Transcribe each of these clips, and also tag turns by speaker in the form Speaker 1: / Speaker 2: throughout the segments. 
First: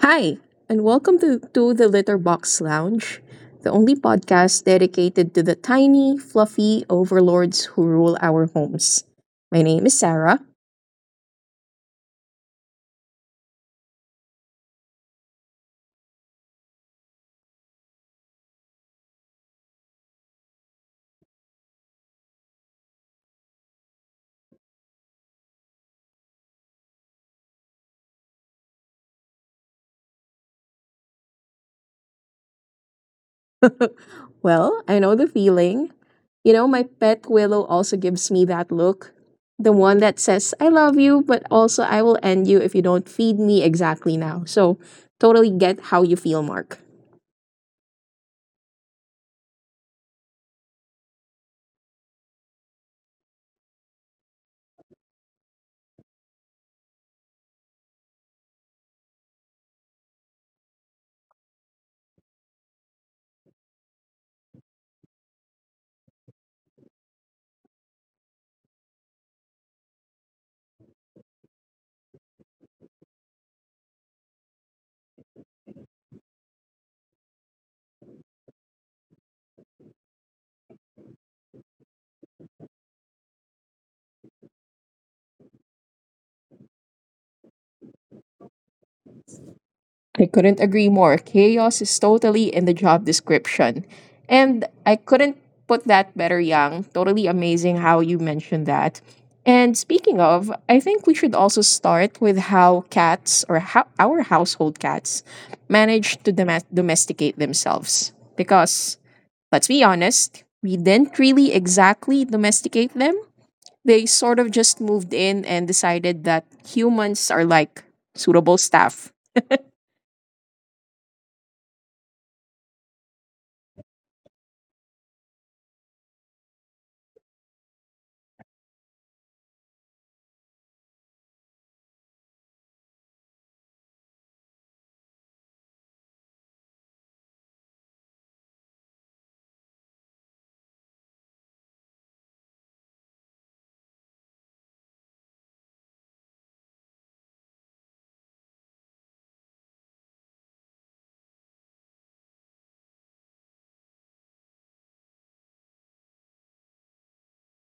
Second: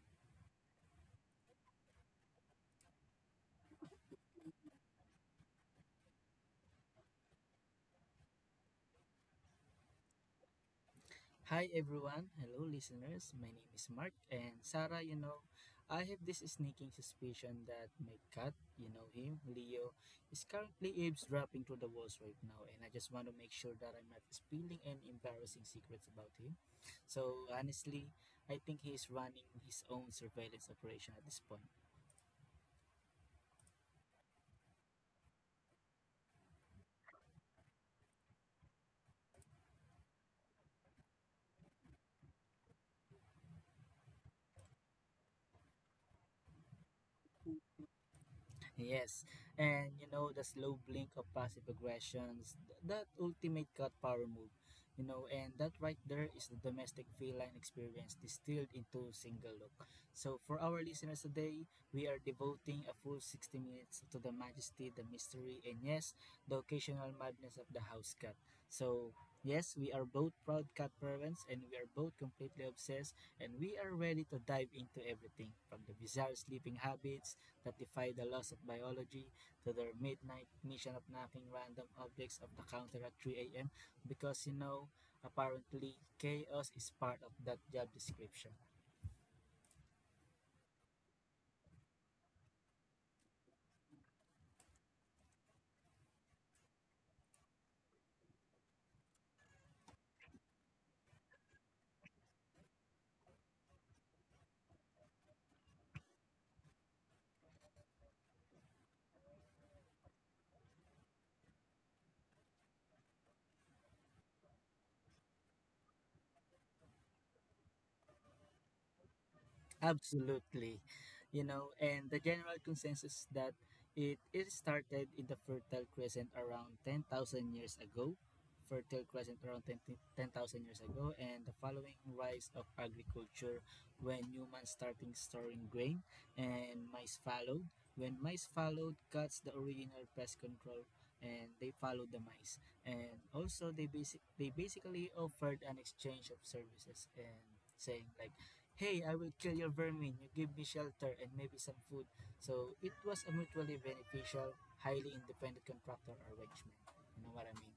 Speaker 1: Hi, and welcome to, the Litterbox Lounge, the only podcast dedicated to the tiny, fluffy overlords who rule our homes. My name is Sarah.
Speaker 2: Hi everyone, hello listeners. My name is Mark and Sarah, I have this sneaking suspicion that my cat, you know him, Leo, is currently eavesdropping through the walls right now, and I just want to make sure that I'm not spilling any embarrassing secrets about him. So honestly, I think he's running his own surveillance operation at this point.
Speaker 1: Well, I know the feeling. You know, my pet Willow also gives me that look. The one that says, I love you, but also I will end you if you don't feed me exactly now. So, totally get how you feel, Mark.
Speaker 2: Yes, and you know the slow blink of passive aggressions, that ultimate cut power move, and that right there is the domestic feline experience distilled into single look. So for our listeners today, we are devoting a full 60 minutes to the majesty, the mystery, and yes, the occasional madness of the house cat. So yes, we are both proud cat parents, and we are both completely obsessed, and we are ready to dive into everything from the bizarre sleeping habits that defy the laws of biology to their midnight mission of knocking random objects off the counter at 3 a.m. because apparently, chaos is part of that job description.
Speaker 1: I couldn't agree more. Chaos is totally in the job description. And I couldn't put that better, Yang. Totally amazing how you mentioned that. And speaking of, I think we should also start with how cats or how our household cats manage to domesticate themselves. Because let's be honest, we didn't really exactly domesticate them. They sort of just moved in and decided that humans are like suitable staff.
Speaker 2: Absolutely. And the general consensus that it started in the Fertile Crescent around 10,000 years ago. Fertile Crescent around ten thousand years ago, and the following rise of agriculture when humans starting storing grain and mice followed. When mice followed, cuts the original pest control, and they followed the mice. And also they basically offered an exchange of services, and saying, like, "Hey, I will kill your vermin. You give me shelter and maybe some food." So it was a mutually beneficial, highly independent contractor arrangement. You know what I mean?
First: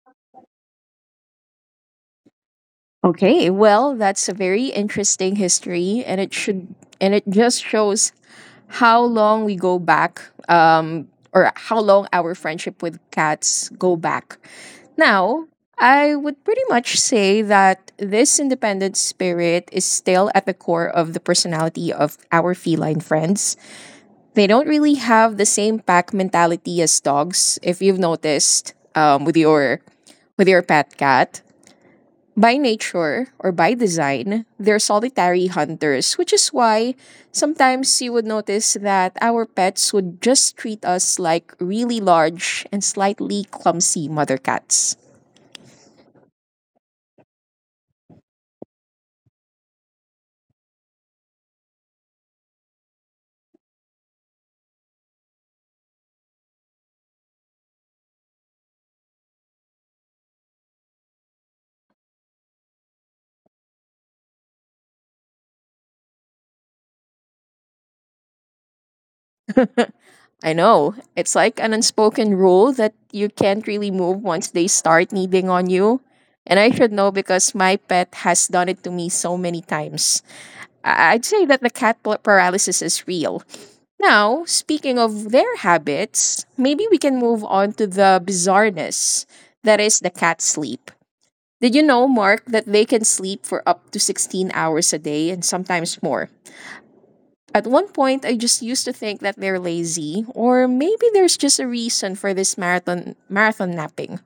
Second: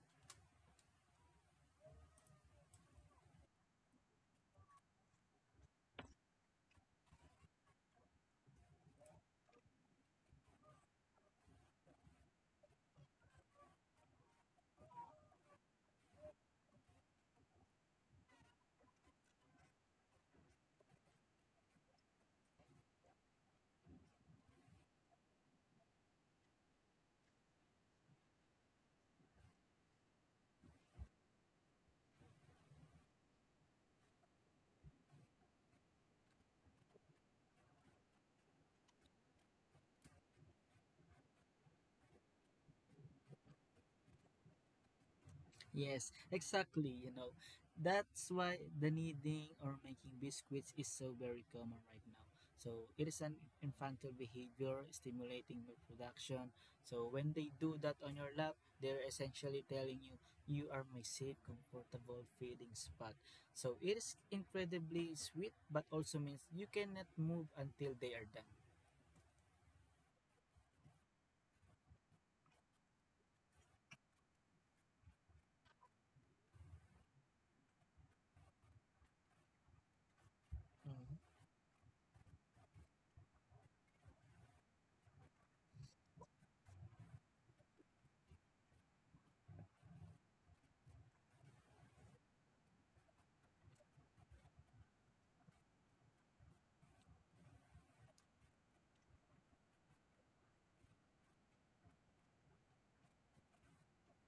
Speaker 1: Okay, well, that's a very interesting history, and it should and it just shows how long we go back, or how long our friendship with cats go back. Now, I would pretty much say that this independent spirit is still at the core of the personality of our feline friends. They don't really have the same pack mentality as dogs, if you've noticed, with your pet cat. By nature or by design, they're solitary hunters, which is why sometimes you would notice that our pets would just treat us like really large and slightly clumsy mother cats.
Speaker 2: Yes, exactly. That's why the kneading or making biscuits is so very common right now. So it is an infantile behavior stimulating milk production. So when they do that on your lap, they're essentially telling you you are my safe, comfortable feeding spot. So it is incredibly sweet, but also means you cannot move until they are done.
Speaker 1: I know. It's like an unspoken rule that you can't really move once they start kneading on you. And I should know because my pet has done it to me so many times.
Speaker 2: Mm.
Speaker 1: I'd say that the cat paralysis is real. Now, speaking of their habits, maybe we can move on to the bizarreness that is the cat sleep. Did you know, Mark, that they can sleep for up to 16 hours a day and sometimes more? At one point, I just used to think that they're lazy, or maybe there's just a reason for this marathon napping.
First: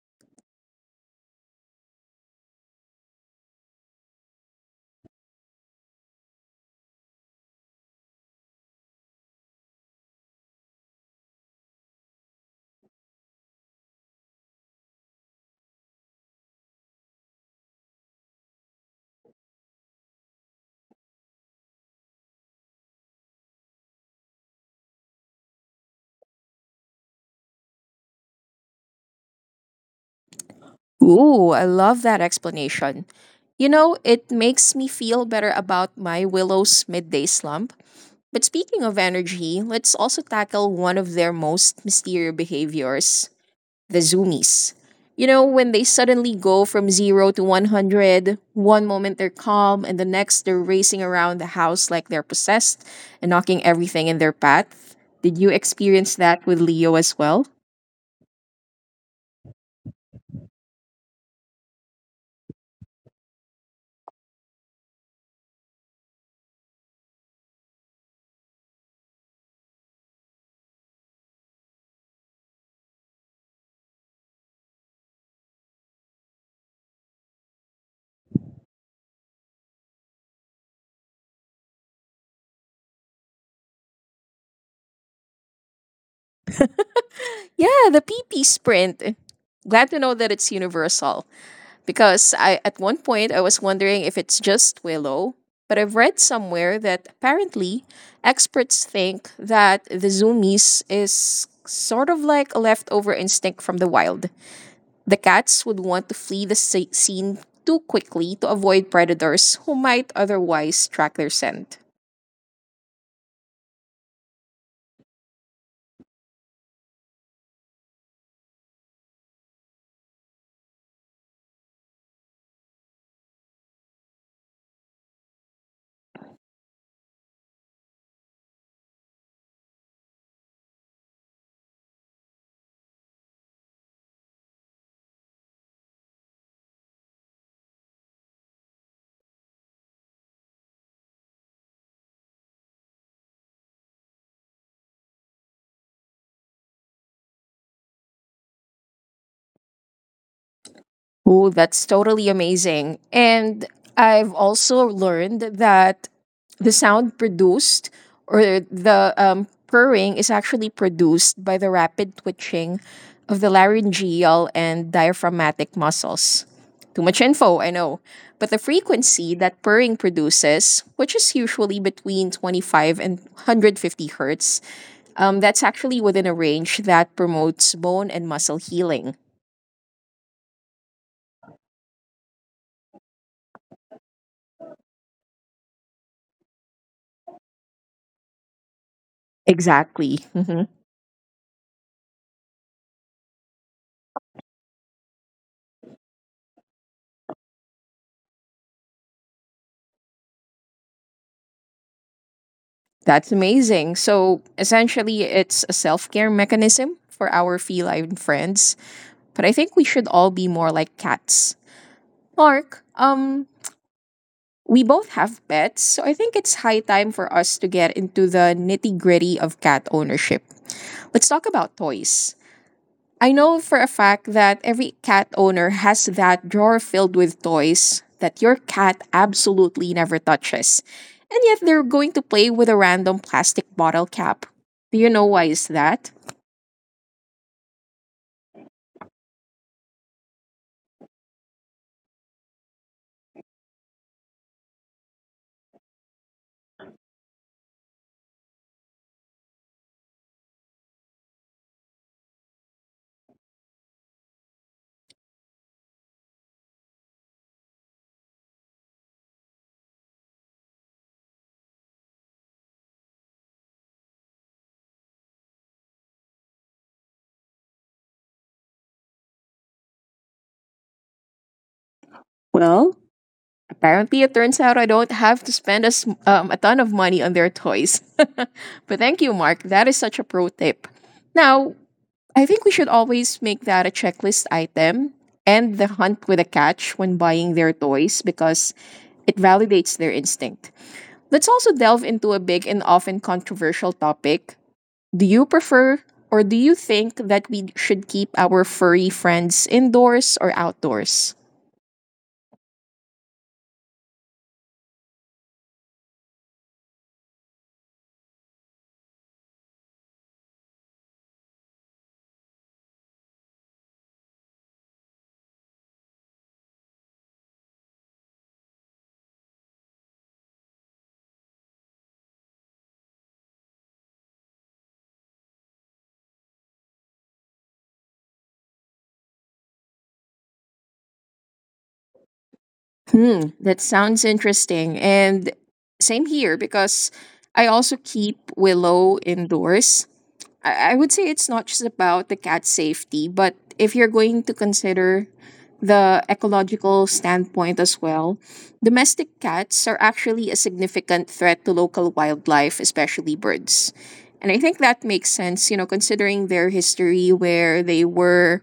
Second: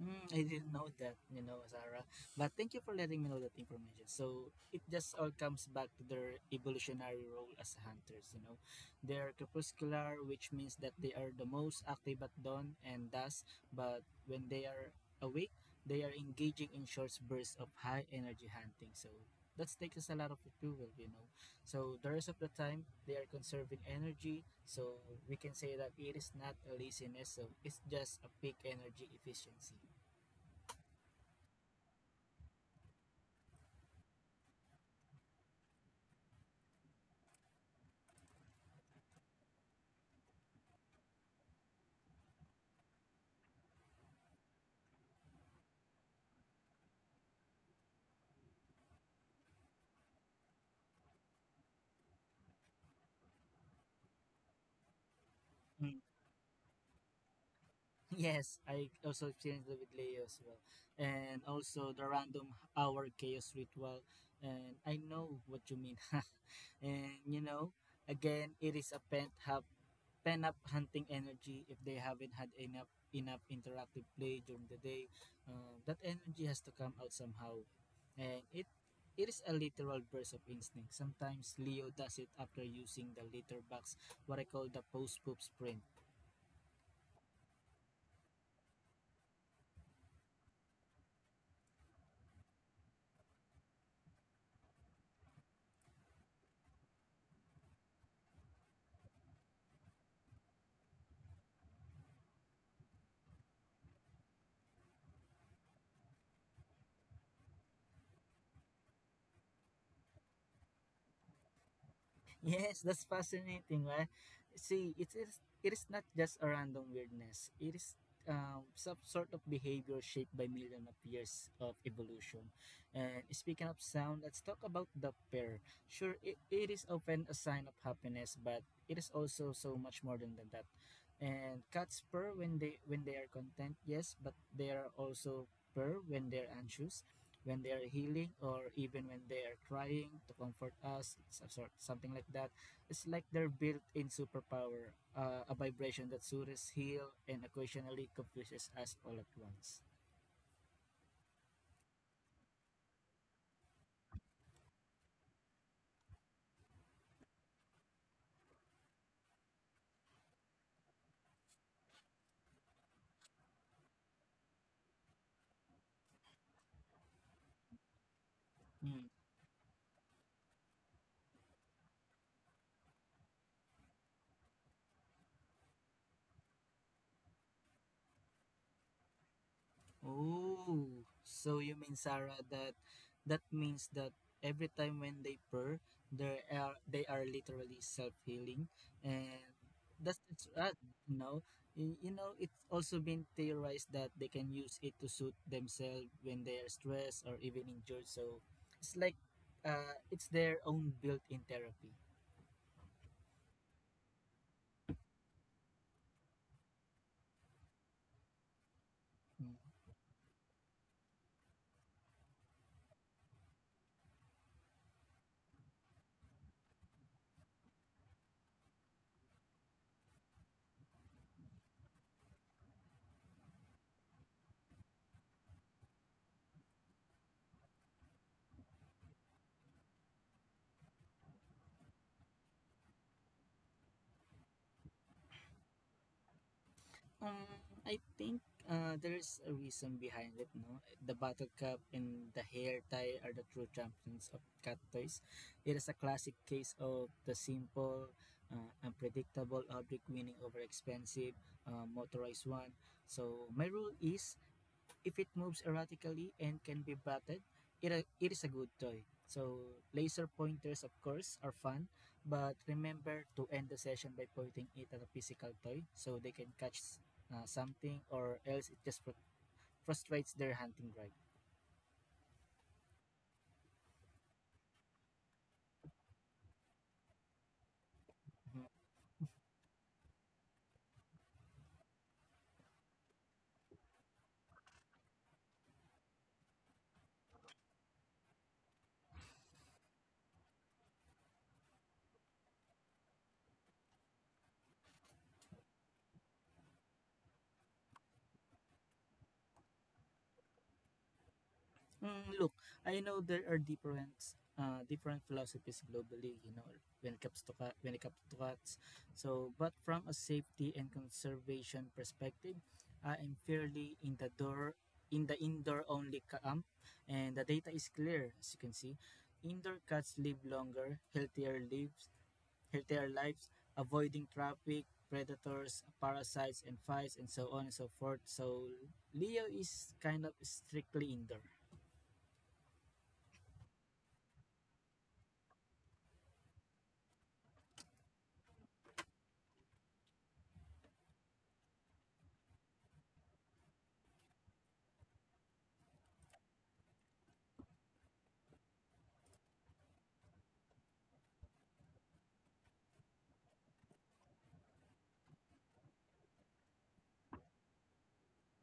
Speaker 2: Mm, I didn't know that, Sarah. But thank you for letting me know that information. So it just all comes back to their evolutionary role as hunters. They are crepuscular, which means that they are the most active at dawn and dusk, but when they are awake, they are engaging in short bursts of high energy hunting. So that takes us a lot of fuel. So the rest of the time, they are conserving energy. So we can say that it is not a laziness, so it's just a peak energy efficiency.
Speaker 1: Ooh, I love that explanation. You know, it makes me feel better about my Willow's midday slump. But speaking of energy, let's also tackle one of their most mysterious behaviors, the zoomies. You know, when they suddenly go from zero to 100, one moment they're calm, and the next they're racing around the house like they're possessed and knocking everything in their path. Did you
Speaker 2: Mm.
Speaker 1: experience that with Leo as well?
Speaker 2: Yes, I also experienced it with Leo as well, and also the random hour chaos ritual. And I know what you mean, and again, it is a pent up hunting energy. If they haven't had enough interactive play during the day, that energy has to come out somehow, and it is a literal burst of instinct. Sometimes Leo does it after using the litter box, what I call the post poop sprint.
Speaker 1: Yeah, the PP sprint. Glad to know that it's universal, because I at one point I was wondering if it's just Willow, but I've read somewhere that apparently experts think that the zoomies is sort of like a leftover instinct from the wild. The cats would want to flee the scene too quickly to avoid predators who might otherwise track their scent.
Speaker 2: Yes, that's fascinating, right? See, it is not just a random weirdness. It is some sort of behavior shaped by millions of years of evolution. And speaking of sound, let's talk about the pair. Sure, it is often a sign of happiness, but it is also so much more than that. And cats purr when they are content, yes, but they are also purr when they're anxious, when they are healing, or even when they are trying to comfort us, something like that. It's like their built-in superpower, a vibration that soothes heal and occasionally confuses us all at once.
Speaker 1: Oh, that's totally amazing. And I've also learned that the sound produced or the purring is actually produced by the rapid twitching of the laryngeal and diaphragmatic muscles. Too much info, I know. But the
Speaker 2: Hmm.
Speaker 1: frequency that purring produces, which is usually between 25 and 150 hertz, that's actually within a range that promotes bone and muscle healing.
Speaker 2: Oh, so you mean, Sarah, that means that every time when they purr, they are literally self-healing, and that's
Speaker 1: Exactly.
Speaker 2: just right. You know, it's also been theorized that they can use it to soothe themselves when they are stressed or even injured. So it's like, it's their own built-in therapy.
Speaker 1: That's amazing. So essentially, it's a self care mechanism for our feline friends. But
Speaker 2: Hmm.
Speaker 1: I think we should all be more like cats. Mark, we both have pets, so I think it's high time for us to get into the nitty gritty of cat ownership. Let's talk about toys. I know for a fact that every cat owner has that drawer filled with toys that your cat absolutely never touches. And yet they're going to play with a random plastic bottle cap. Do you know why is that?
Speaker 2: Um, I think there's a reason behind it, no? The Battle Cup and the hair tie are the true champions of cat toys. It is a classic case of the simple, unpredictable object winning over expensive, motorized one. So my rule is if it moves erratically and can be batted, it is a good toy. So laser pointers, of course, are fun, but remember to end the session by pointing it at a physical toy so they can catch something, or else it just frustrates their hunting drive.
Speaker 1: Well, apparently, it turns out I don't have to spend a, a ton of money on their toys.
Speaker 2: Mhm.
Speaker 1: But thank you, Mark. That is such a pro tip. Now, I think we should always make that a checklist item and the hunt with a catch when buying their toys because it validates their instinct. Let's also delve into a big and often controversial topic. Do you prefer or do you think that we should keep our furry friends indoors or outdoors?
Speaker 2: Mm, look, I know there are different philosophies globally, when it comes to cut, when it comes to cuts. So, but from a safety and conservation perspective, I am fairly in the indoor only camp, and the data is clear as you can see. Indoor cats live longer, healthier lives, avoiding traffic, predators, parasites, and flies, and so on and so forth. So Leo is kind of strictly indoor.
Speaker 1: Hmm, that sounds interesting. And same here because I also keep Willow indoors. I would say it's not just about the cat safety, but if you're going to consider the ecological standpoint as well, domestic cats are actually a significant threat to local wildlife, especially birds. And I think that makes sense, you know, considering their history where they were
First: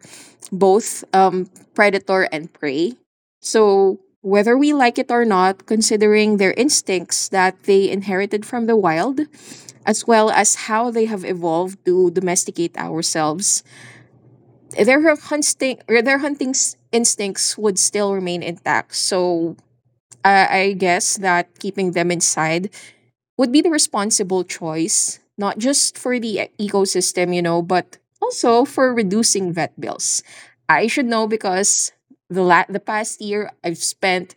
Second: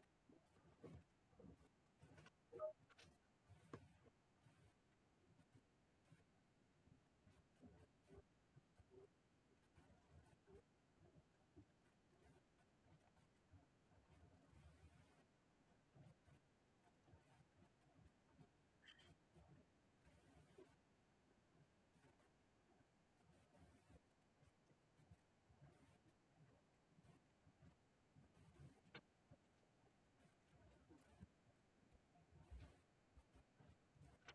Speaker 1: both predator and prey. So, whether we like it or not, considering their instincts that they inherited from the wild, as well as how they have evolved to domesticate ourselves. Their hunting instincts would still remain intact. So I guess that keeping them inside would be the responsible choice, not just for the ecosystem, you know, but also for reducing vet bills. I should know because the past year I've spent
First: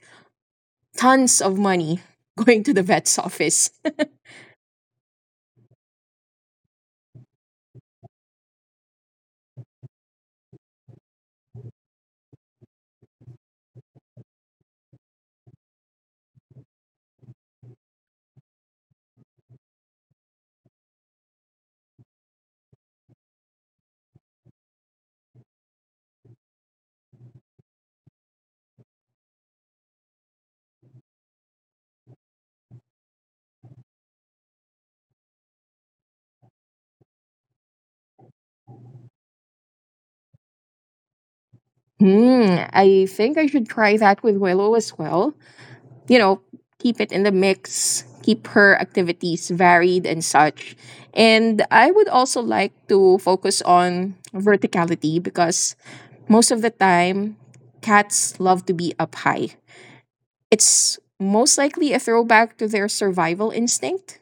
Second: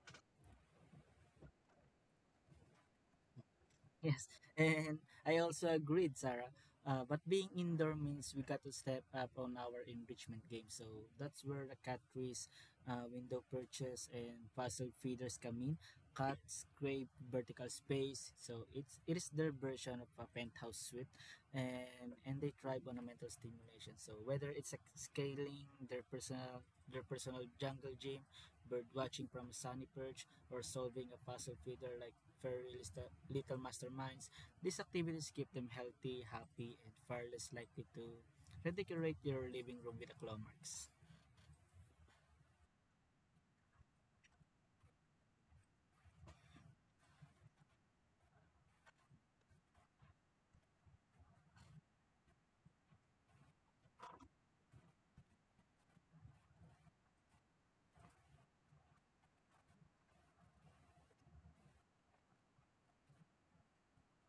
Speaker 1: tons of money going to the vet's office.
Speaker 2: Yes, and I also agreed, Sarah. But being indoor means we got to step up on our enrichment game. So that's where the cat trees, window perches, and puzzle feeders come in. Cats scrape, vertical space, so it is their version of a penthouse suite, and they thrive on a mental stimulation. So whether it's like scaling their personal jungle gym, bird watching from a sunny perch, or solving a puzzle feeder like very little masterminds. These activities keep them healthy, happy, and far less likely to redecorate your living room with a claw marks.
Speaker 1: Hmm, I think I should try that with Willow as well. You know, keep it in the mix, keep her activities varied and such. And I would also like to focus on verticality because most of the time, cats love to be up high. It's most likely a throwback to their survival instinct,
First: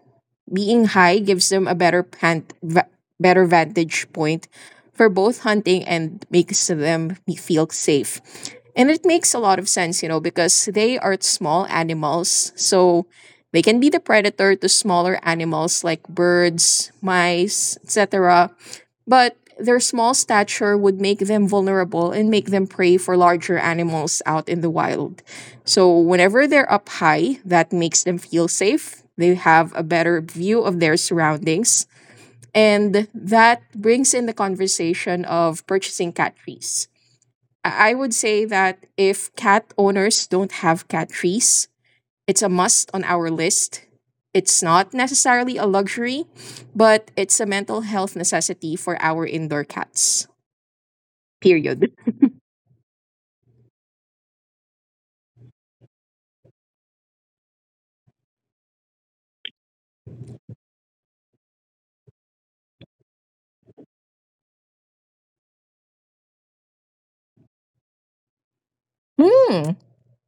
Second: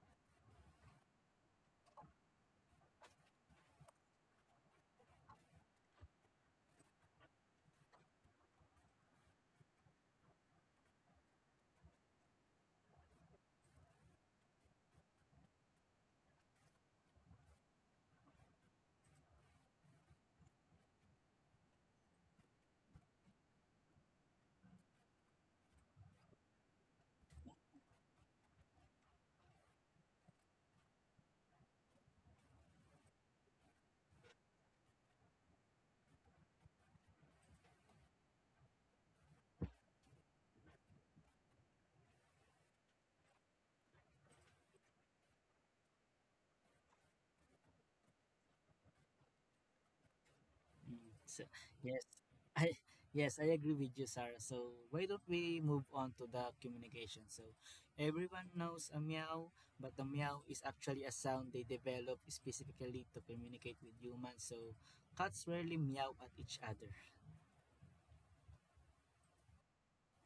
Speaker 1: being high gives them a better vantage point for both hunting and makes them feel safe. And it makes a lot of sense, you know, because they are small animals, so they can be the predator to smaller animals like birds, mice, etc. But their small stature would make them vulnerable and make them prey for larger animals out in the wild. So, whenever they're up high, that makes them feel safe. They have a better view of their surroundings. And that brings in the conversation of purchasing cat trees. I would say that if cat owners don't have cat trees, it's a must on our list. It's not necessarily a luxury, but it's a mental health necessity for our indoor cats.
Speaker 2: Mm, so
Speaker 1: Period.
Speaker 2: yes, I yes I agree with you, Sarah. So why don't we move on to the communication? So everyone knows a meow, but the meow is actually a sound they develop specifically to communicate with humans. So cats rarely meow at each other.
Speaker 1: Hmm.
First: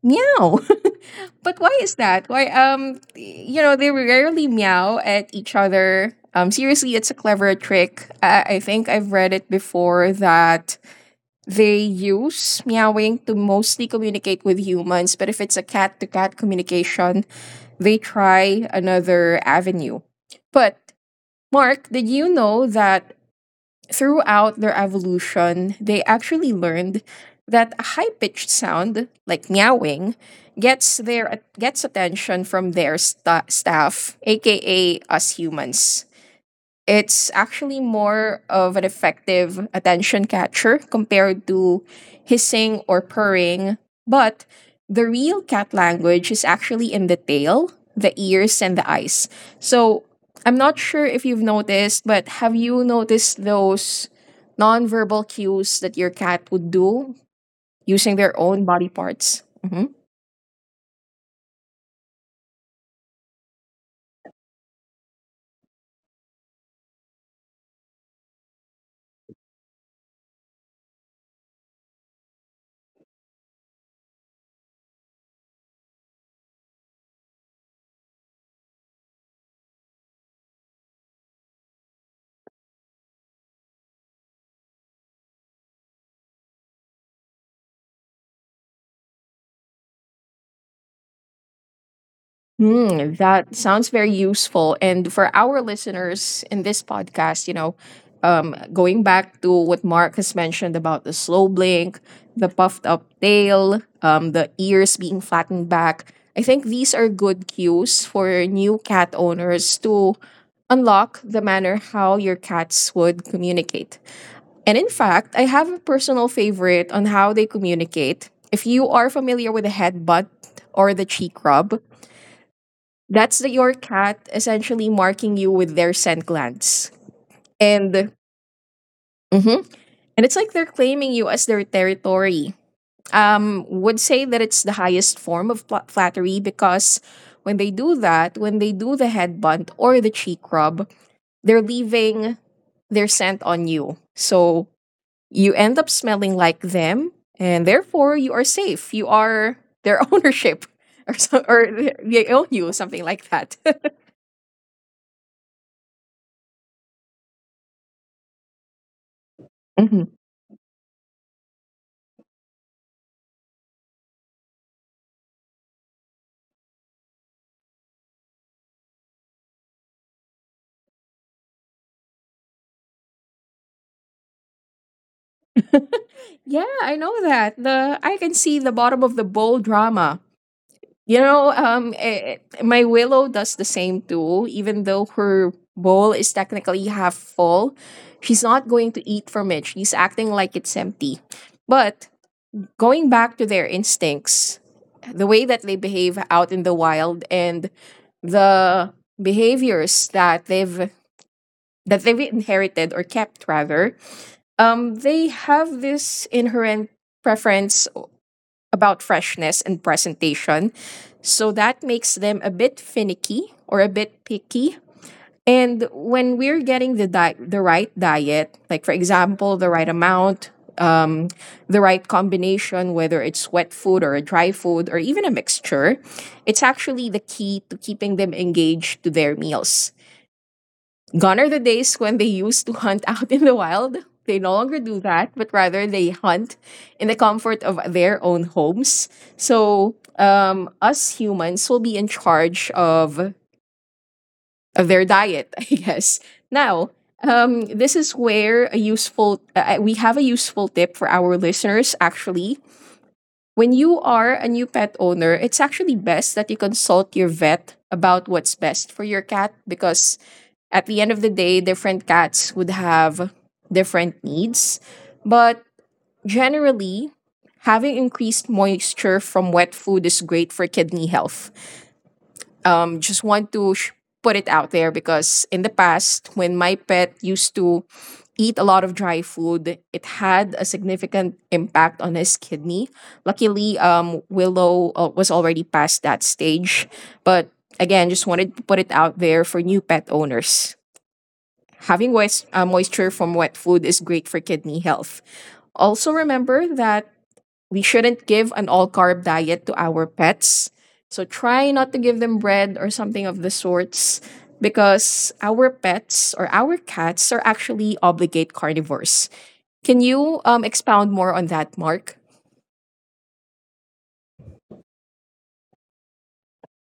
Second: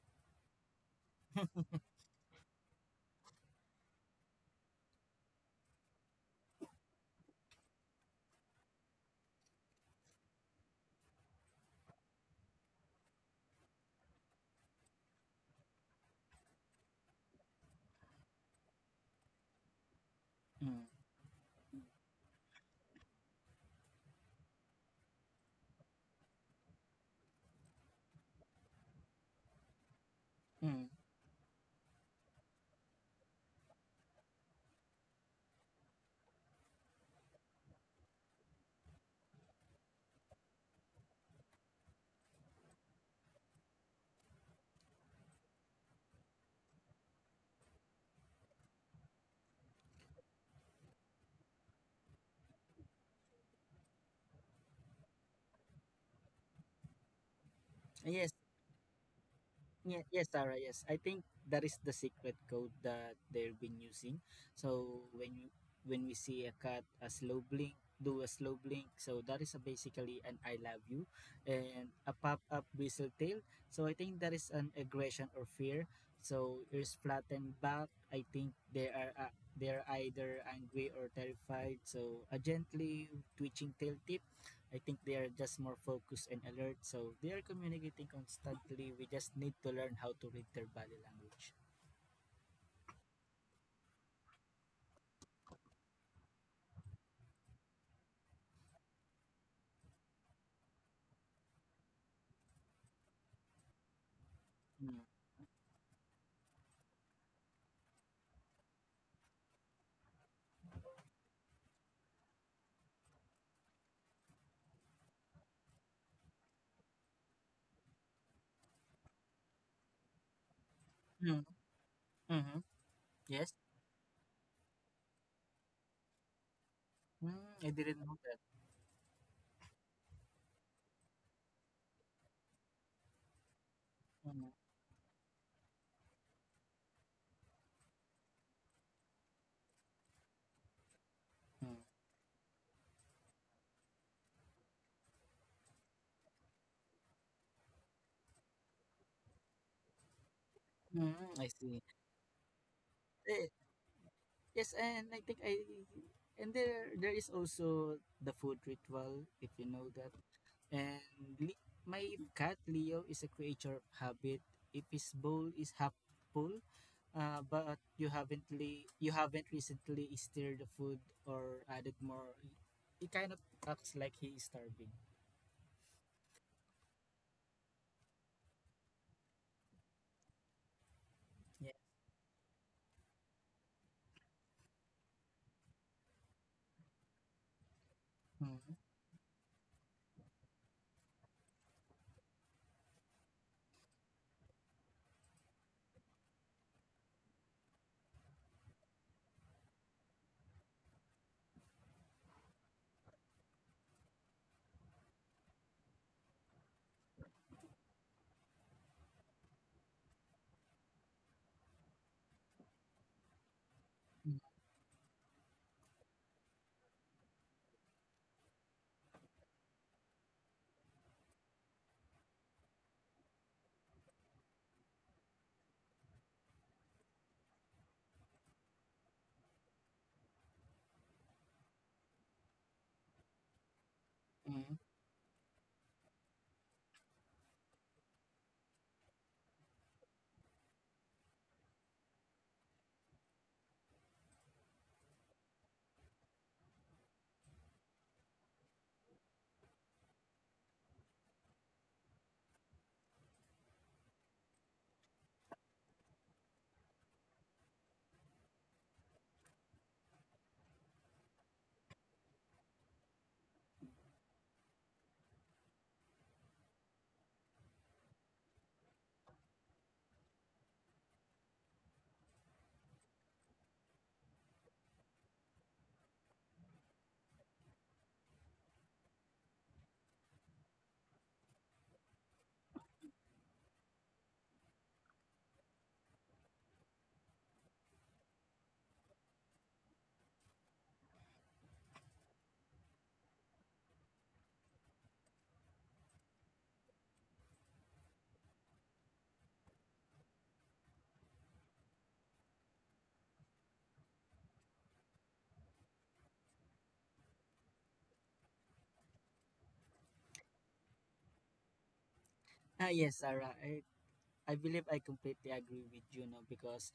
Speaker 1: Meow. But why is that? Why you know they rarely meow at each other. Um, seriously, it's a clever trick. I think I've read it before that they use meowing to mostly communicate with humans, but if it's a cat to cat communication, they try another avenue. But,
Speaker 2: Mm,
Speaker 1: Mark, did you know that throughout their evolution, they actually learned that a high pitched sound, like meowing,
Speaker 2: mm.
Speaker 1: gets attention from their staff, aka us humans. It's actually more of an effective attention catcher compared to hissing or purring. But the real cat language is actually in the tail, the ears, and the eyes. So I'm not sure if you've noticed, but have you noticed those nonverbal cues that your cat would do using their
Speaker 2: Yes,
Speaker 1: own body parts? Mhm.
Speaker 2: yeah, yes, Sarah, yes. I think that is the secret code that they've been using. So when we see a cat, a slow blink, do a slow blink. So that is a basically an I love you and a pop up whistle tail. So I think that is an aggression or fear. So ears flattened back. I think they are either angry or terrified. So a gently twitching tail tip. I think they are just more focused and alert. So they are communicating constantly. We just need to learn how to read their body language.
Speaker 1: Hmm, that sounds very useful. And for our listeners in this podcast, you know, going back to what Mark has mentioned about the slow blink, the puffed up tail, the ears
Speaker 2: Mm.
Speaker 1: being flattened back, I think these are good cues for new cat owners to unlock the manner how your cats would communicate. And in fact, I have a personal favorite on how they communicate. If you are familiar with the headbutt or the cheek
Speaker 2: Mm.
Speaker 1: rub,
Speaker 2: Mm-hmm.
Speaker 1: that's the,
Speaker 2: Yes.
Speaker 1: your cat essentially marking you with their scent glands.
Speaker 2: Mm, I didn't
Speaker 1: And
Speaker 2: know that.
Speaker 1: mhm. And it's like they're claiming you as their territory. Would say that
Speaker 2: Mm.
Speaker 1: it's the highest form of flattery because when they do that, when they do the head bunt or the cheek rub, they're
Speaker 2: Mm.
Speaker 1: leaving their scent on you. So you end up smelling like them, and therefore you are safe. You are their ownership, or
Speaker 2: Mm,
Speaker 1: so,
Speaker 2: I
Speaker 1: or
Speaker 2: see.
Speaker 1: they own you, something like
Speaker 2: Eh,
Speaker 1: that.
Speaker 2: yes, and I think I and there is also the food ritual if you know that. And li- my cat Leo is a creature of habit. If his bowl is half full, but you haven't recently stirred the food or added more, he kind of acts like he is starving.
Speaker 1: Yeah, I know that. The I can see the bottom of the bowl drama. You know,
Speaker 2: Yeah.
Speaker 1: my Willow does the same too. Even though her bowl is technically half full, she's not
Speaker 2: Mm-hmm.
Speaker 1: going to eat from it. She's acting like it's empty. But going back to their instincts, the way that they behave out in the wild and the behaviors that they've inherited or kept rather, they have this inherent preference about freshness and presentation. So that makes them a bit finicky or a bit picky. And when we're getting the right diet, like for example, the right amount, um, the right combination, whether it's wet food or a dry food or even a mixture, it's actually the key to keeping them engaged to their meals. Gone are the days when they used to hunt out in the wild. They no
Speaker 2: Mm-hmm.
Speaker 1: longer do that, but rather they hunt in the comfort of their own homes. So, us humans will be in charge of their diet, I guess. Now, this is where a useful we have a useful tip for our listeners. Actually, when you are a new pet owner, it's actually best that you consult your vet about what's best for your cat because at the end of the day, different cats would have different needs, but generally, having increased moisture from wet food is great for kidney health. Just want to put it out there because in the past, when my pet used to eat a lot of dry food, it had a significant impact on his kidney. Luckily, Willow was already past that stage, but again, just wanted to put it out there for new pet owners. Having moisture from wet food is great for kidney health. Also, remember that we shouldn't give an all carb diet to our pets. So, try not to give them bread or something of the sorts because our pets or our cats are actually obligate carnivores. Can you expound more on that, Mark?
Speaker 2: Yes, Sarah. I believe I completely agree with you, no, because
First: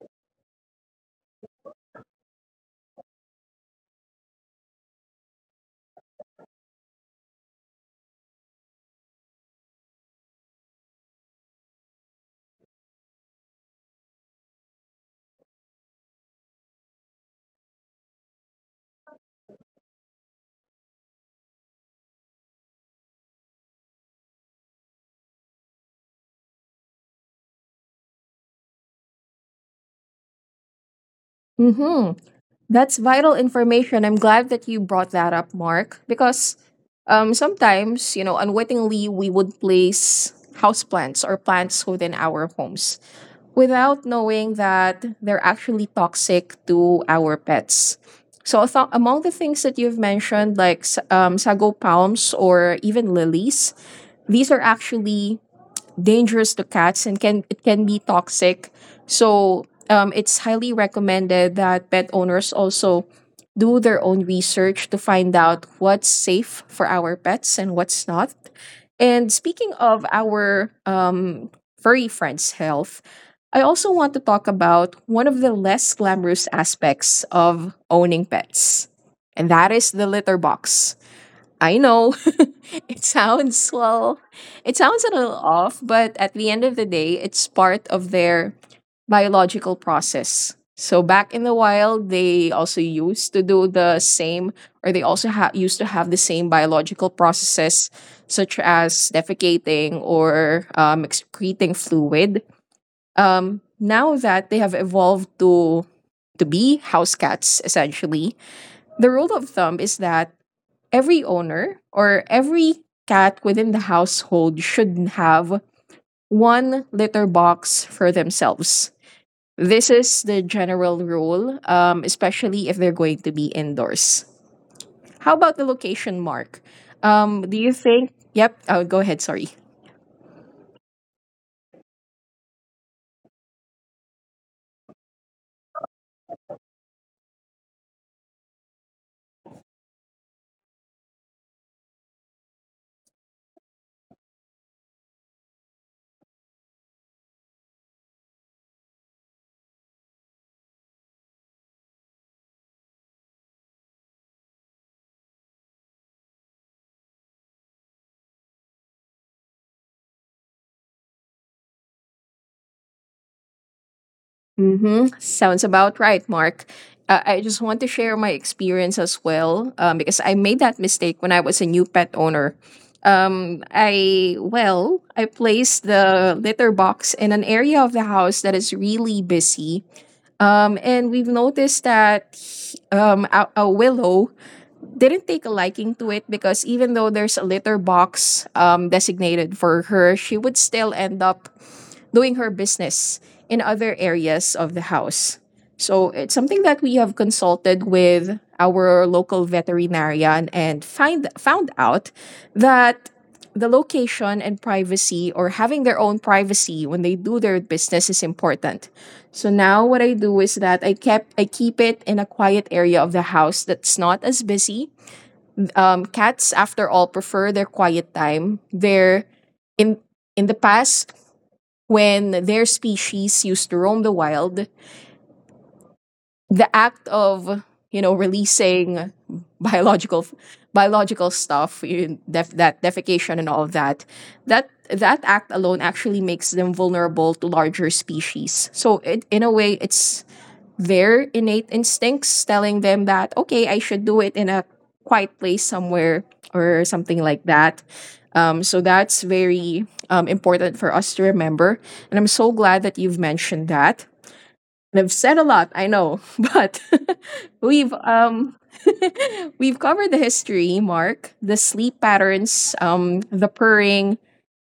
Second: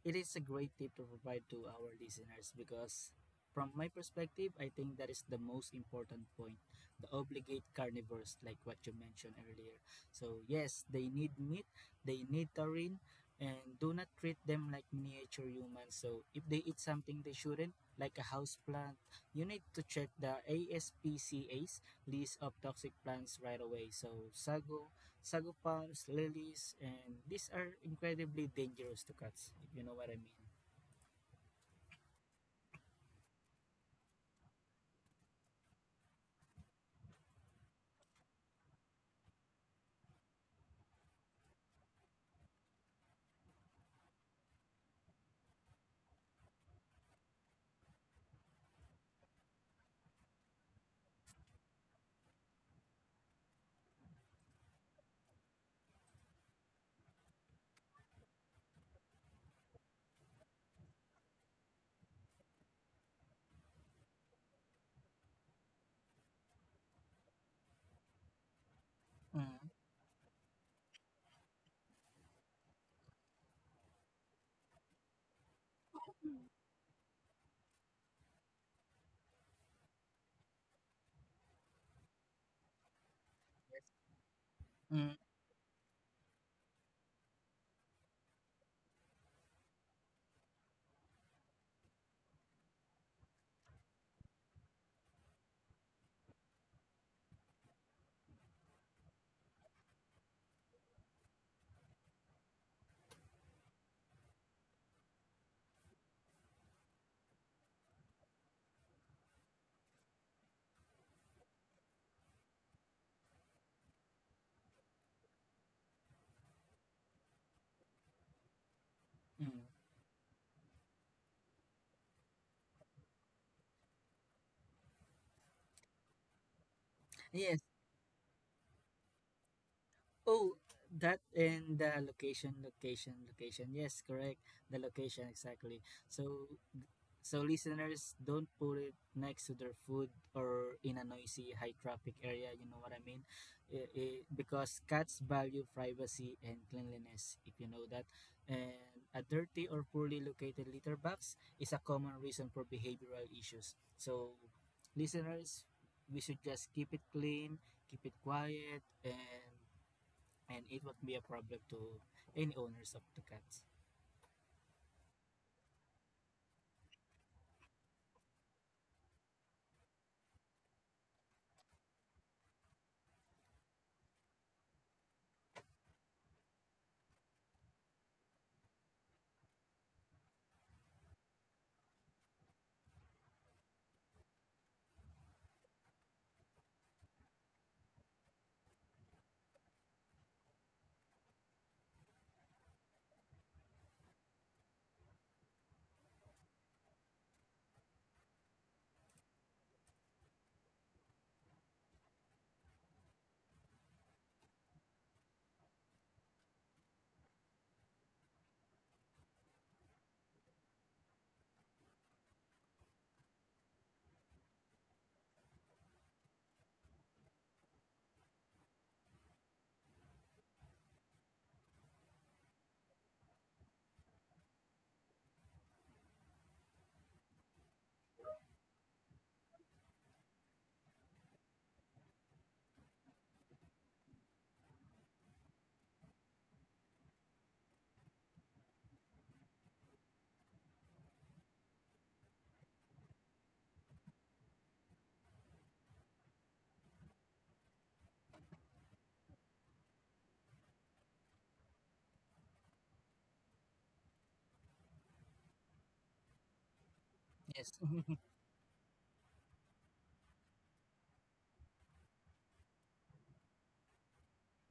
Speaker 2: it is a great tip to provide to our listeners. Because from my perspective, I think that is the most important point. The obligate carnivores, like what you mentioned earlier. So yes, they need meat, they need taurine, and do not treat them like miniature humans. So if they eat something they shouldn't, like a house plant, you need to check the ASPCA's list of toxic plants right away. So sago, sagupans, lilies, and these are incredibly dangerous to cats, if you know what I mean.
Speaker 1: Mhm. That's vital information. I'm glad that you brought that up, Mark, because sometimes, you know, unwittingly, we would place houseplants or plants within our homes without knowing that they're actually toxic to our pets. So, I thought among the things that you've mentioned, like sago palms or even lilies, these are actually dangerous to cats and can it can be toxic. So it's highly recommended that pet owners also do their own research to find out what's safe for our pets and what's not. And
Speaker 2: Mm,
Speaker 1: speaking of our furry friends' health, I also want to talk about one of the less glamorous aspects of owning pets, and that is the litter box. I know it sounds well, it sounds
Speaker 2: mm,
Speaker 1: a little off, but at the end of the day, it's part of their biological process. So back in the wild, they also used to do the same, or they also used to have the same biological processes, such as defecating or excreting fluid. Now that they have evolved to be house cats, essentially, the rule of thumb is that every owner or every cat within the household should have one litter box for themselves.
Speaker 2: mm.
Speaker 1: This is the general rule, especially if they're going to be indoors. How about the location, Mark?
Speaker 2: Yes.
Speaker 1: Do you think? Yep. Oh, go ahead. Sorry.
Speaker 2: Oh, that and the location, location, location. Yes, correct. The location, exactly. So, so listeners, don't put it next to their food or in a noisy, high traffic area. You know what I mean? Because cats value privacy and cleanliness. If you know that, and a dirty or poorly located litter box is a common reason for behavioral issues. So listeners, we should just keep it clean, keep it quiet, and it won't be a problem to any owners of the cats.
Speaker 1: Mm-hmm. Sounds about right, Mark. I just want to share my experience as well because I made that mistake when I was a new pet owner. Well, I placed the litter box in an area of the house that is really busy. And we've noticed that a willow didn't take a liking to it because even though there's a litter box designated for her, she would still end up doing her business in other areas of the house. So it's something that we have consulted with our local veterinarian and find found out that the location and privacy or having their own privacy when they do their business is important. So now what I do is that I keep it in a quiet area of the house that's not as busy. Cats, after all, prefer their quiet time. They're in in the past when their species used to roam the wild, the act of you know releasing biological biological stuff, that defecation and all of that, that act alone actually makes them vulnerable to larger species. So it, in a way, it's their innate instincts telling them that okay I should do it in a quiet place somewhere or something like that, so that's very important for us to remember, and I'm so glad that you've mentioned that. And I've said a lot, I know, but
Speaker 2: Yes.
Speaker 1: we've we've covered the history, Mark, the sleep patterns, the purring,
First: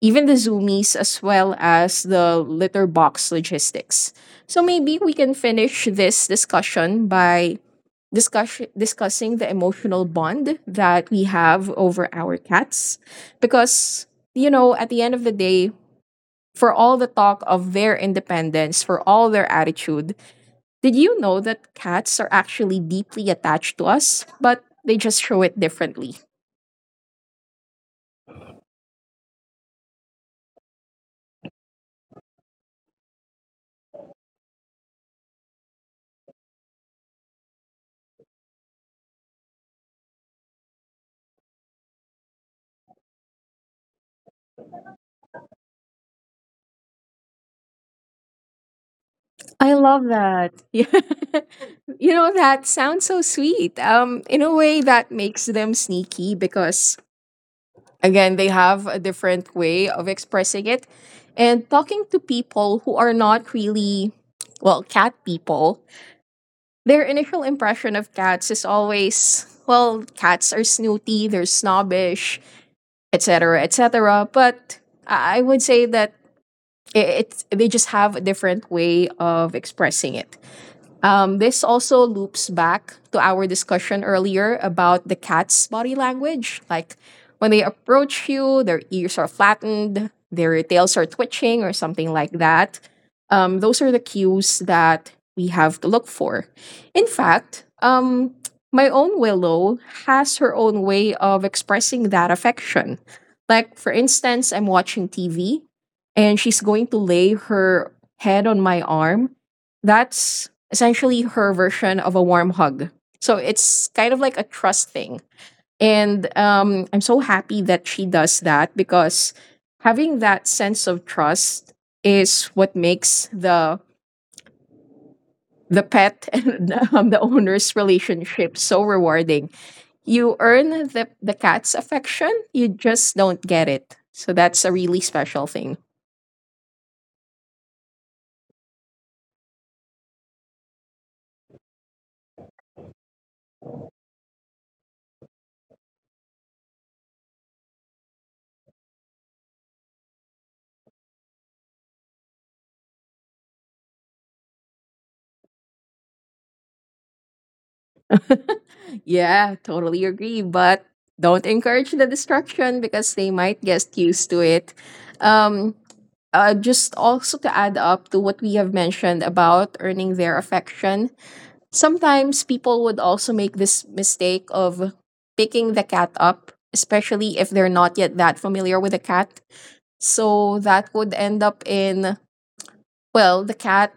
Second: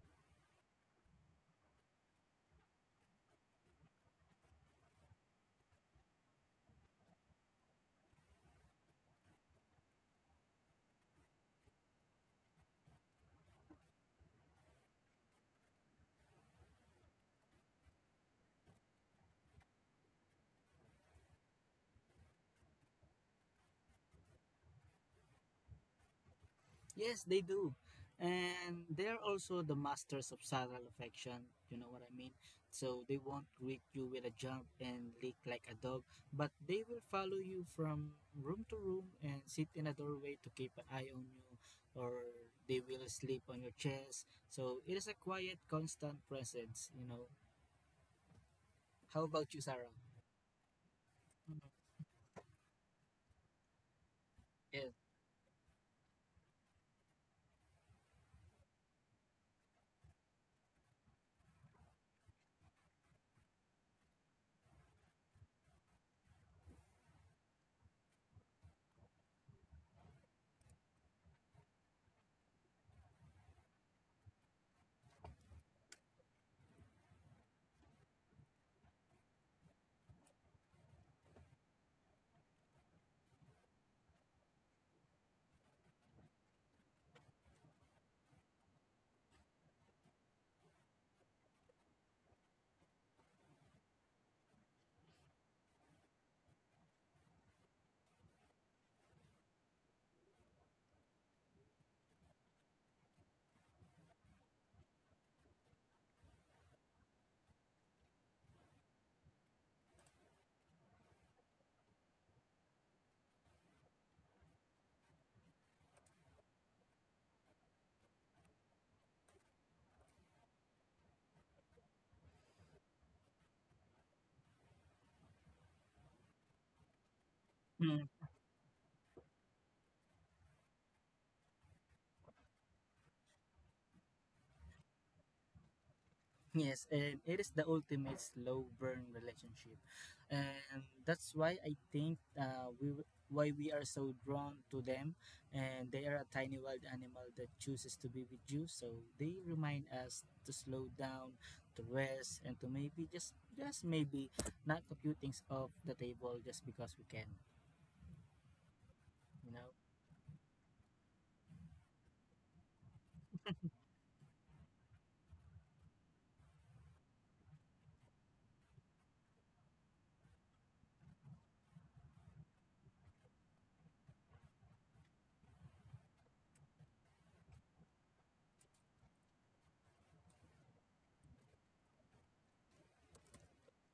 Speaker 1: even the zoomies, as well as the litter box logistics. So maybe we can finish this discussion by discussing the emotional bond that we have over our cats. Because, you know, at the end of the day, for all the talk of their independence, for all their attitude, did you know that cats are actually deeply attached to us, but they just show it differently?
Speaker 2: Yes, they do. And they're also the masters of subtle affection, you know what I mean? So they won't greet you with a jump and lick like a dog, but they will follow you from room to room and sit in a doorway to keep an eye on you, or they will sleep on your chest. So it is a quiet, constant presence. How about you,
Speaker 1: I
Speaker 2: Sarah?
Speaker 1: love that. Yeah. You know, that sounds so sweet. In a way
Speaker 2: Yes.
Speaker 1: that makes them sneaky because again, they have a different way of expressing it. And talking to people who are not really well, cat people, their initial impression of cats is always, well, cats are snooty, they're snobbish, etc., etc. But I would say that it, it's they just have a different way of expressing it. This also loops back to our discussion earlier about the cat's body language. Like when they approach you, their ears are flattened, their tails are twitching, or something like that. Those are the cues that we have to look for. In fact, my own Willow has her own way of expressing that affection. Like, for instance, I'm watching TV and she's going to lay her head on my arm. That's essentially her version of a warm hug. So it's kind of like a trust thing. And I'm so happy that she does that because having that sense of trust is what makes the pet and the owner's relationship so rewarding. You earn the cat's affection, you just don't get it. So that's a really special thing.
Speaker 2: Yes, and it is the ultimate slow burn relationship, and that's why I think why we are so drawn to them. And they are a tiny wild animal that chooses to be with you. So they remind us to slow down, to rest, and to maybe just maybe not a few things off the table just because we can.
Speaker 1: Yeah,
Speaker 2: You know.
Speaker 1: totally agree. But don't encourage the destruction because they might get used to it. Um, just also to add up to what we have mentioned about earning their affection, sometimes people would also make this mistake of picking the cat up, especially if they're not yet that familiar with the cat. So that would end up in, well, the cat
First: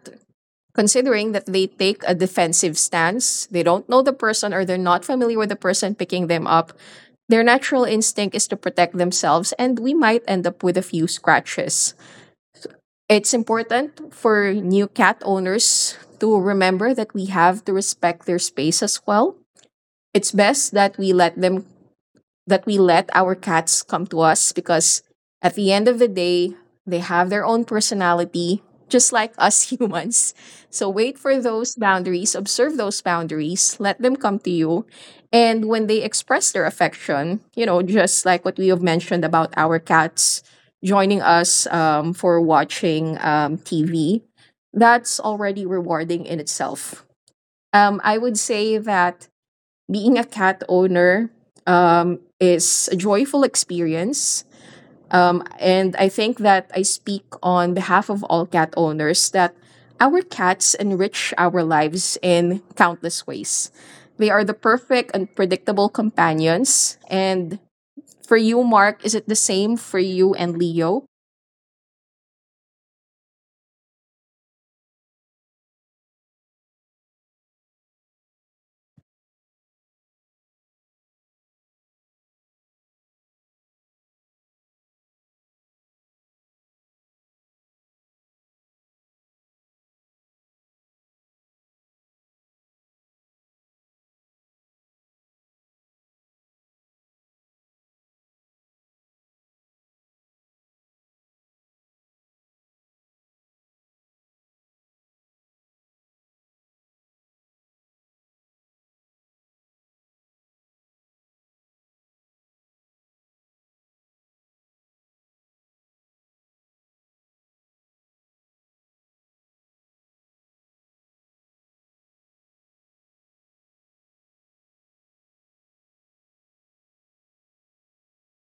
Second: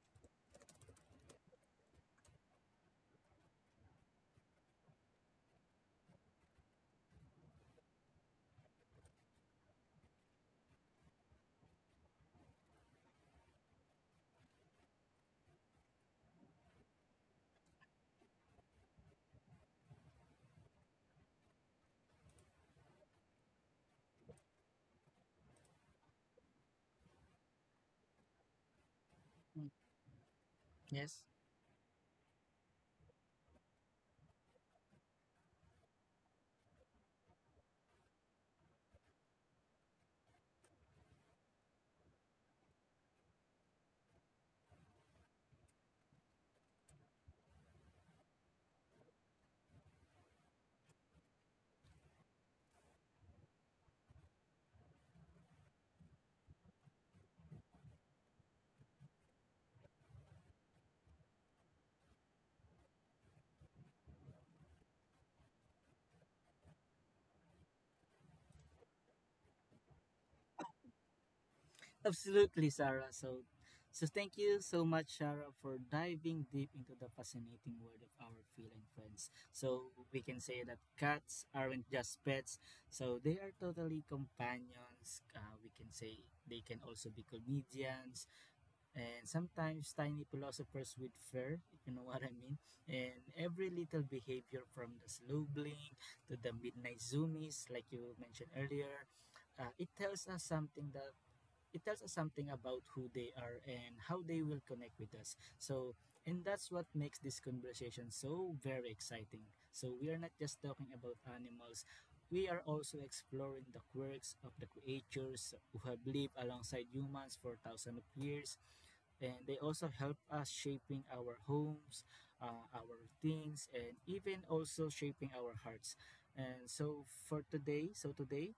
Speaker 1: considering that they take a defensive stance, they don't know the person or they're not familiar with the person picking them up, their natural instinct is to protect themselves, and we might end up with a few scratches. It's important for new cat owners to remember that we have to respect their space as well. It's best that we let them that we let our cats come to us because at the end of the day, they have their own personality, just like us
Speaker 2: Mm,
Speaker 1: humans. So wait
Speaker 2: yes.
Speaker 1: for those boundaries, observe those boundaries, let them come to you. And when they express their affection, you know, just like what we have mentioned about our cats joining us for watching TV, that's already rewarding in itself. I would say that being a cat owner is a joyful experience. And I think that I speak on behalf of all cat owners that our cats enrich our lives in countless ways. They are the perfect and predictable companions. And for you, Mark, is it the same for you and Leo?
Speaker 2: Absolutely, Sarah. So, thank you so much, Sarah, for diving deep into the fascinating world of our feline friends. So we can say that cats aren't just pets. So they are totally companions. We can say they can also be comedians and sometimes tiny philosophers with fur, if you know what I mean. And every little behavior, from the slow blink to the midnight zoomies, like you mentioned earlier, it tells us something that it tells us something about who they are and how they will connect with us. So and that's what makes this conversation so very exciting. So we are not just talking about animals, we are also exploring the quirks of the creatures who have lived alongside humans for thousands of years. And they also help us shaping our homes, our routines, and even also shaping our hearts. And so today,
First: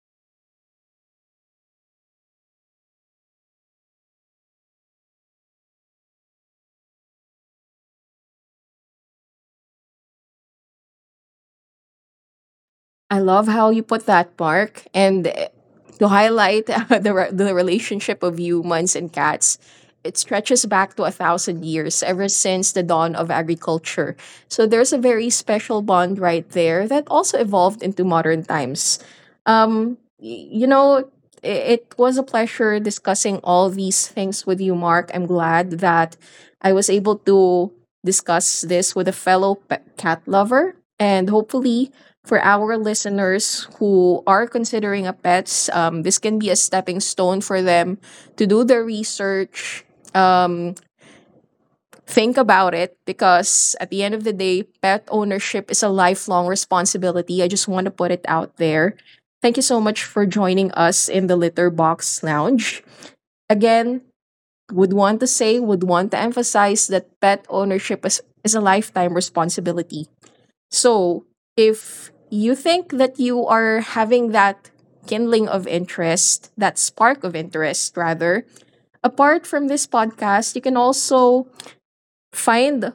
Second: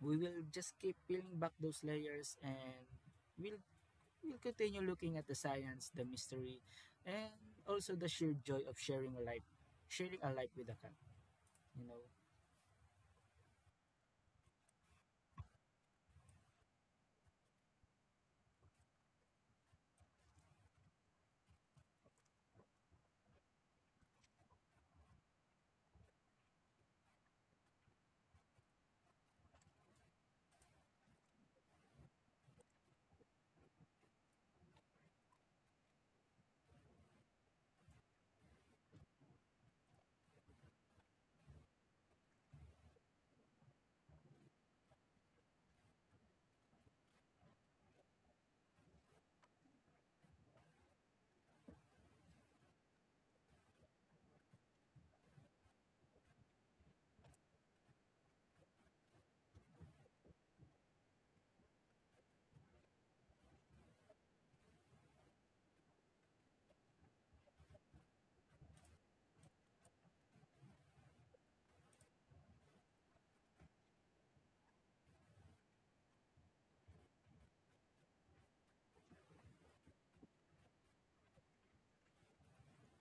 Speaker 2: we will just keep peeling back those layers, and we'll we'll continue looking at the science, the mystery, and also the sheer joy of sharing a life with a cat. You know.
Speaker 1: I love how you put that, Mark. And to highlight the relationship of humans and cats, it stretches back to a thousand years, ever since the dawn of agriculture. So there's a very special bond right there that also evolved into modern times. You know, it was a pleasure discussing all these things with you, Mark. I'm glad that I was able to discuss this with a fellow cat lover. And hopefully, for our listeners who are considering a pets, this can be a stepping stone for them to do the research, um, think about it, because at the end of the day, pet ownership is a lifelong responsibility. I just want to put it out there. Thank you so much for joining us in the Litter Box Lounge. Again, would want to emphasize that pet ownership is a lifetime responsibility. So, if you think that you are having that kindling of interest, that spark of interest, rather, apart from this podcast, you can also find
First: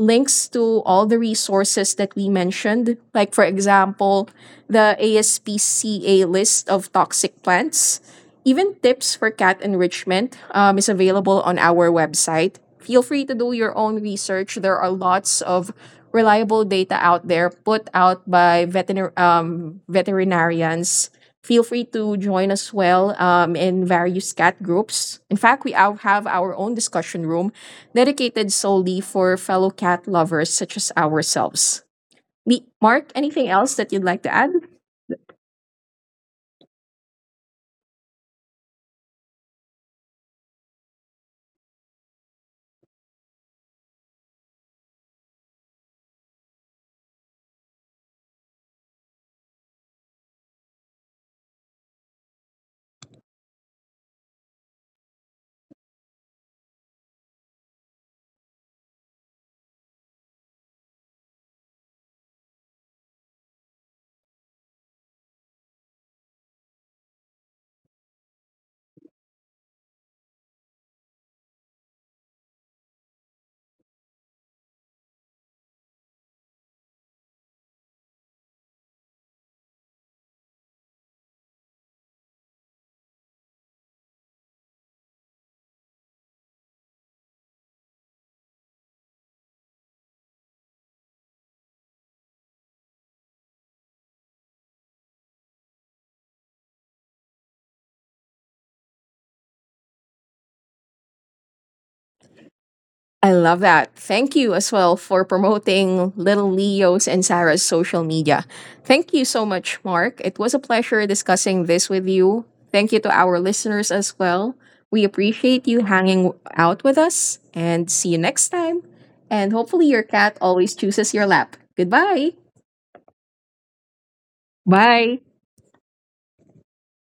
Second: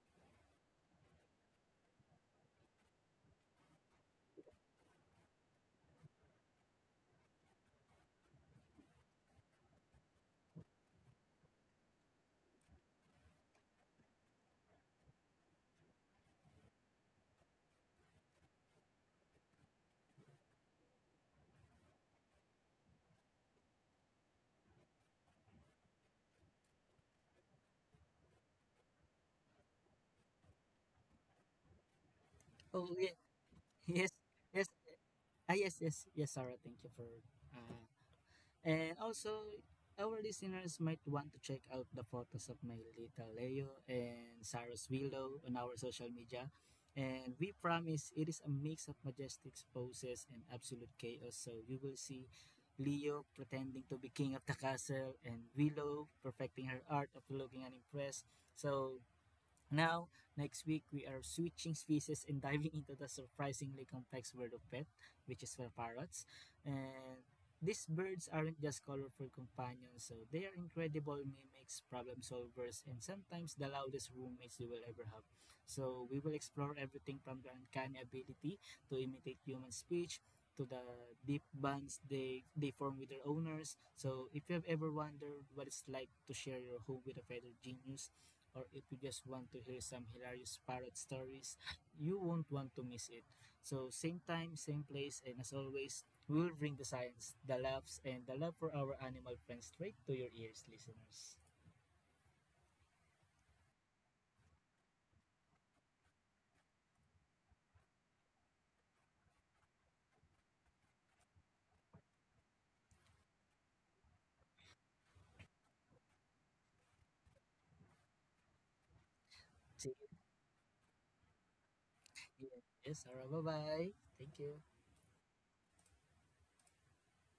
Speaker 1: links to all the resources that we mentioned, like, for example, the ASPCA list of toxic plants. Even tips for cat enrichment is available on our website. Feel free to do your own research. There are lots of reliable data out there put out by veterinarians. Feel free to join us in various cat groups. In fact, we have our own discussion room dedicated solely for fellow cat lovers such as ourselves.
Speaker 2: Oh
Speaker 1: Mark,
Speaker 2: yeah,
Speaker 1: anything else that you'd
Speaker 2: yes,
Speaker 1: like to add?
Speaker 2: yes, yes, yes, yes, Sarah. Thank you for uh, And also, our listeners might want to check out the photos of my little Leo and Sarah's Willow on our social media. And we promise it is a mix of majestic poses and absolute chaos. So you will see Leo pretending to be king of the castle and Willow perfecting her art of looking unimpressed. So now, next week, we are switching species and diving into the surprisingly complex world of pet, which is for parrots. And these birds aren't just colorful companions, so they are incredible mimics, problem solvers, and sometimes the loudest roommates you will ever have. So we will explore everything from the uncanny ability to imitate human speech to the deep bonds they form with their owners. So if you have ever wondered what it's like to share your home with a feathered genius, or if you just want to hear some hilarious parrot stories, you won't want to miss it. So same time, same place, and as always, we'll bring the science, the laughs, and the love for our animal friends straight to your ears, listeners.
Speaker 1: I love that. Thank you as well for promoting little Leo's and Sarah's social media. Thank you so much, Mark. It was a pleasure discussing this with you. Thank you to our listeners as well. We appreciate you hanging out with us and see you next time. And hopefully,
Speaker 2: See
Speaker 1: your
Speaker 2: you
Speaker 1: cat always chooses your lap. Goodbye.
Speaker 2: again. Yes, Sarah, bye-bye. Thank you.
Speaker 1: Bye.